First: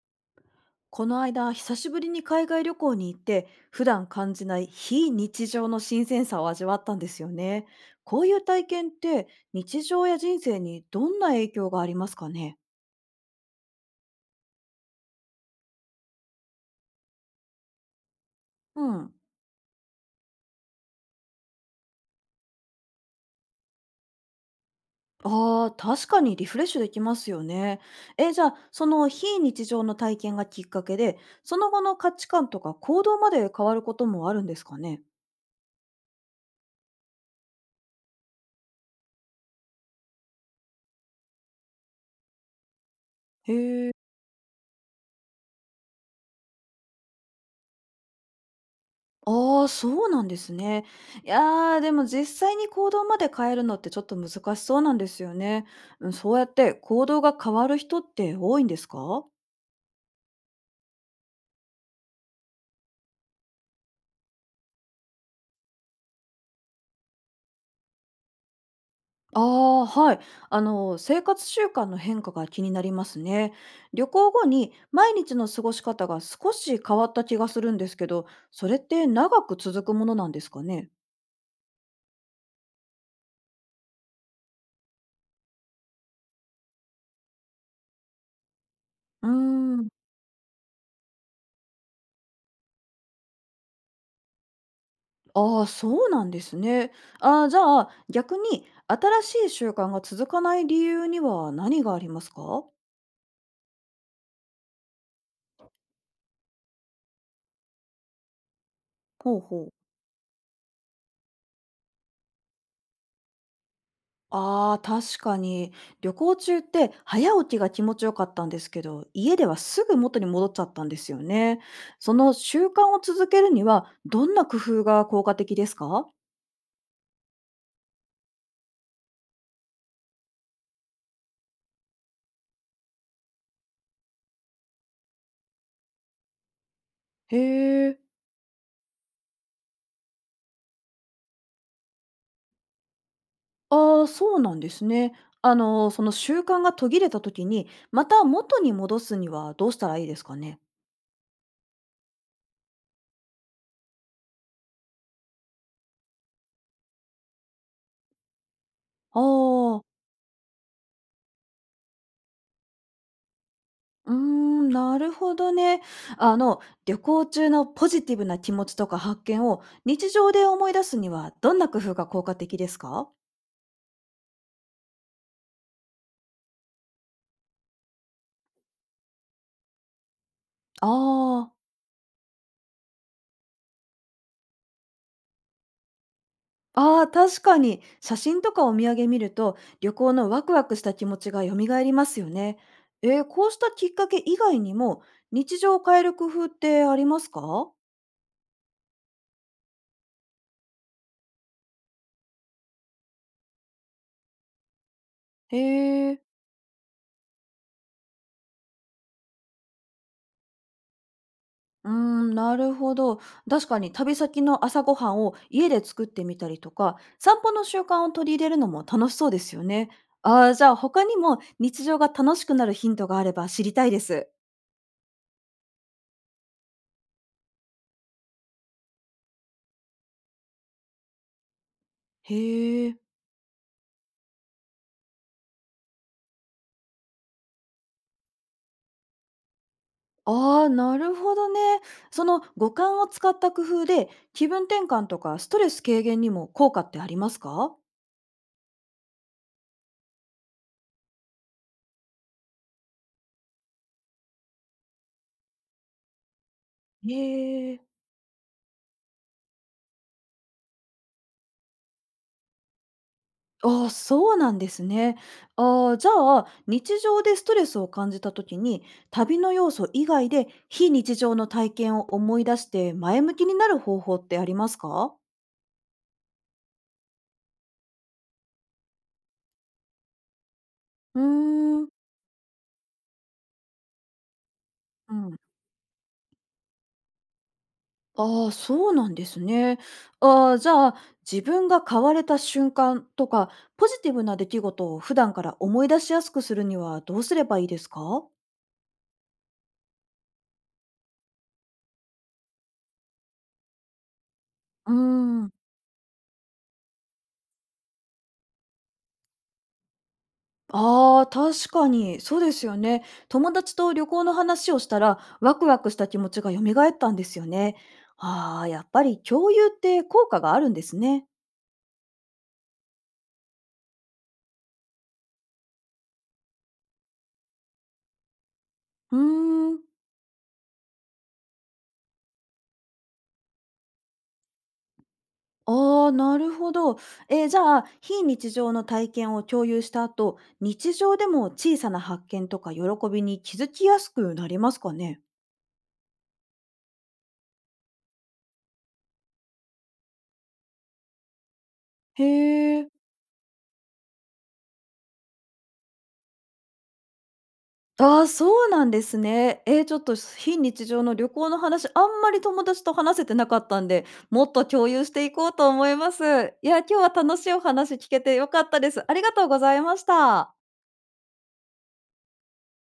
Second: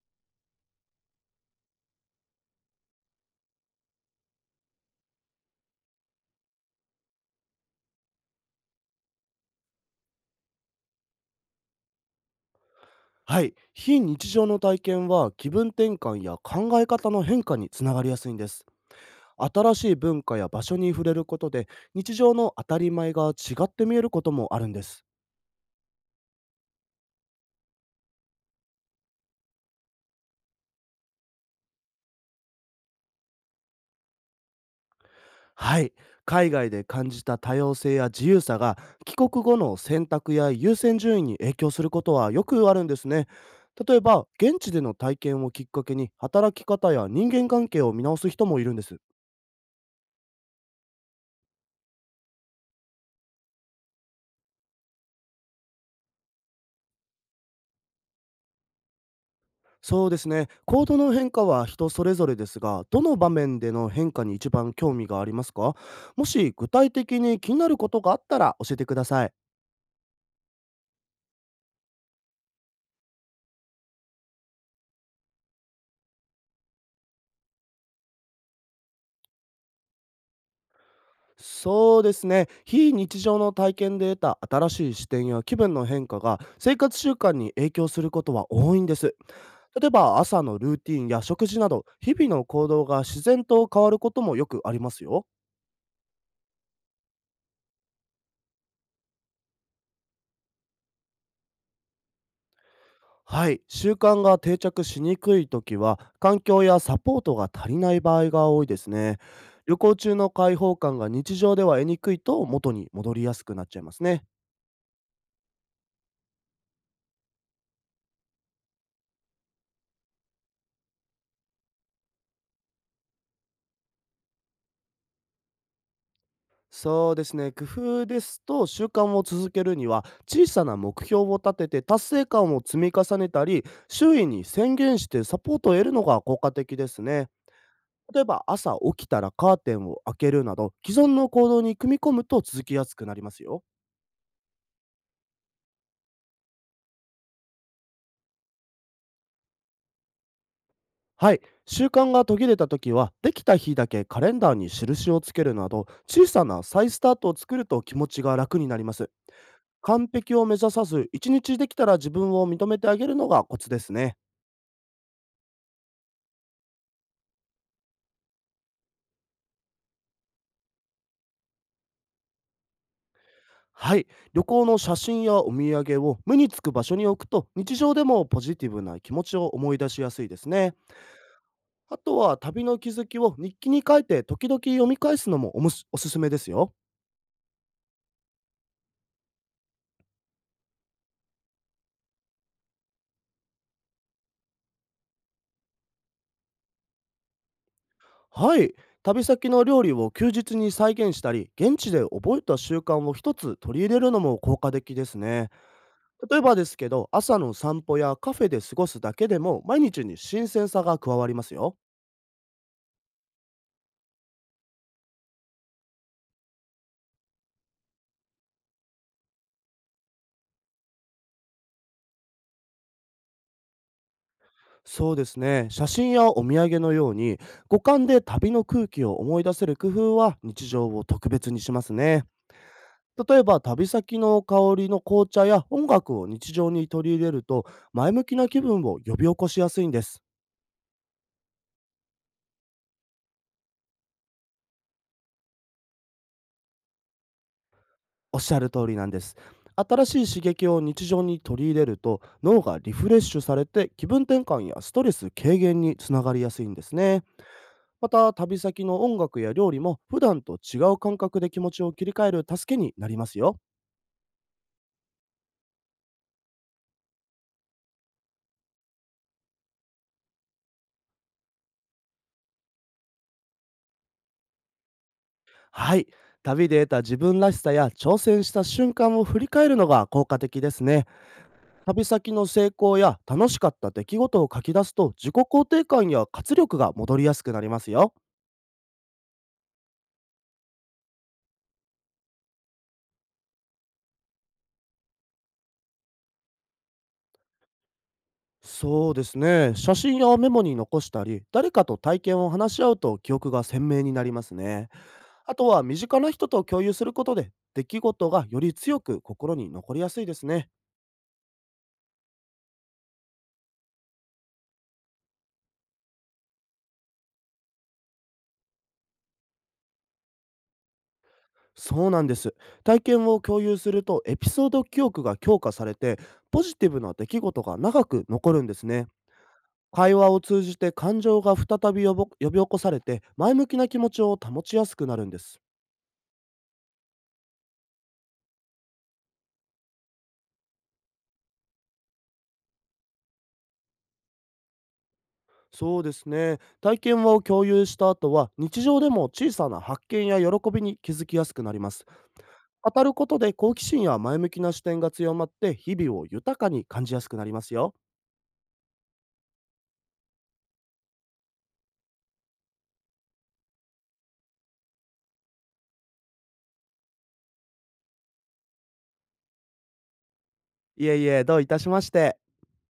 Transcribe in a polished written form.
この間、久しぶりに海外旅行に行って、普段感じない非日常の新鮮さを味わったんですよね。こういう体験って、日常や人生にどんな影響がありますかね。はい、非日常の体験は気分転換や考え方の変化につながりやすいんです。うん。新しい文化や場所に触れることで、日常の当たり前が違って見えることもあるんです。ああ、確かにリフレッシュできますよね。え、じゃあ、その非日常の体験がきっかけで、その後の価値観とか行動まで変わることもあるんですかね。はい、海外で感じた多様性や自由さが帰国後の選択や優先順位に影響することはよくあるんですね。へえ。例えば現地での体験をきっかけに、働き方や人間関係を見直す人もいるんです。ああ、そうなんですね。いやー、でも実際に行動まで変えるのってちょっと難しそうなんですよね。うん、そうやって行動が変わる人って多いんですか。そうですね。行動の変化は人それぞれですが、どの場面での変化に一番興味がありますか？もし具体的に気になることがあったら教えてください。ああ、はい。生活習慣の変化が気になりますね。旅行後に毎日の過ごし方が少し変わった気がするんですけど、それって長く続くものなんですかね。そうですね。非日常の体験で得た新しい視点や気分の変化が生活習慣に影響することは多いんです。うーん。例えば朝のルーティンや食事など、日々の行動が自然と変わることもよくありますよ。ああ、そうなんですね。ああ、じゃあ、逆に新しい習慣が続かない理由には何がありますか？はい、習慣が定着しにくい時は、環境やサポートが足りない場合が多いですね。ほうほう。旅行中の開放感が日常では得にくいと、元に戻りやすくなっちゃいますね。ああ、確かに。旅行中って早起きが気持ちよかったんですけど、家ではすぐ元に戻っちゃったんですよね。その習慣を続けるには、どんな工夫が効果的ですか？そうですね、工夫ですと、習慣を続けるには、小さな目標を立てて達成感を積み重ねたり、周囲に宣言してサポートを得るのが効果的ですね。へえ。例えば朝起きたらカーテンを開けるなど、既存の行動に組み込むと続きやすくなりますよ。ああ、そうなんですね。その習慣が途切れた時に、また元に戻すにはどうしたらいいですかね？はい、習慣が途切れた時は、できた日だけカレンダーに印をつけるなど、小さな再スタートを作ると気持ちが楽になります。ああ。完璧を目指さず、一日できたら自分を認めてあげるのがコツですうーね。ん、なるほどね。あの、旅行中のポジティブな気持ちとか発見を日常で思い出すにはどんな工夫が効果的ですか。はい、旅行の写真やお土産を目につく場所に置くと、日常でもポジティブな気持ちを思い出しやすいですね。あーあとは旅の気づきを日記に書いて時々読み返すのもおもしおすすめですよ。あー、確かに写真とかお土産見ると旅行のワクワクした気持ちが蘇りますよね。こうしたきっかけ以外にも日常を変える工夫ってありますか。はい。旅先の料理を休日に再現したり、現地で覚えた習慣を一つ取り入れるのも効果的ですね。へえ。例えばですけど、朝の散歩やカフェで過ごすだけでも、毎日に新鮮さが加わりますよ。うーん、なるほど。確かに旅先の朝ごはんを家で作ってみたりとか、散歩の習慣を取り入れるのも楽しそうですよね。ああ、じゃあ他にも日常が楽しくなるヒントがあれば知りたいです。そうですね。写真やお土産のように、五感で旅の空気を思い出せる工夫は日常を特別にしますね。へえ。例えば、旅先の香りの紅茶や音楽を日常に取り入れると、前向きな気分を呼び起こしやすいんです。ああ、なるほどね。その五感を使った工夫で気分転換とかストレス軽減にも効果ってありますか。おっしゃる通りなんです。新しい刺激を日常に取り入れると、脳がリフレッシュされて、気分転換やストレス軽減につながりやすいんですへね。え。また旅先の音楽や料理も、普段と違う感覚で気持ちを切り替える助けになりますよ。ああ、そうなんですね。ああ、じゃあ、日常でストレスを感じた時に、旅の要素以外で非日常の体験を思い出して前向きになる方法ってありますか？はい。旅で得た自分らしさや挑戦した瞬間を振り返るのが効果的ですね。うーん。旅先の成功や楽しかった出来事を書き出すと、う自己ん。肯定感や活力が戻りやすくなりますよ。ああ、そうなんですね。ああ、じゃあ、自分が変われた瞬間とか、ポジティブな出来事を普段から思い出しやすくするにはどうすればいいですか？そうですね。写真やメモに残したり、誰かと体験を話し合うと記憶が鮮明になりますね。うーん。あとは身近な人と共有することで、出来事がより強く心に残りやすいですね。ああ、確かに、そうですよね。友達と旅行の話をしたら、ワクワクした気持ちが蘇ったんですよね。ああ、やっぱり共有って効果があるんですね。そうなんです。体験を共有するとエピソード記憶が強化されて、ポジティブな出来事が長く残るんですね。うーん。会話を通じて感情が再び呼び起こされて、前向きな気持ちを保ちやすくなるんです。ああ、なるほど。じゃあ、非日常の体験を共有した後、日常でも小さな発見とか喜びに気づきやすくなりますかね。そうですね。体験を共有した後は、日常でも小さな発見や喜びに気づきやすくなります。へえ。語ることで好奇心や前向きな視点が強まって、日々を豊かに感じやすくなりますよ。ああ、そうなんですね。ちょっと非日常の旅行の話、あんまり友達と話せてなかったんで、もっと共有していこうと思います。いや、今日は楽しいお話聞けて良かったです。ありがとうございました。いえいえ、どういたしまして。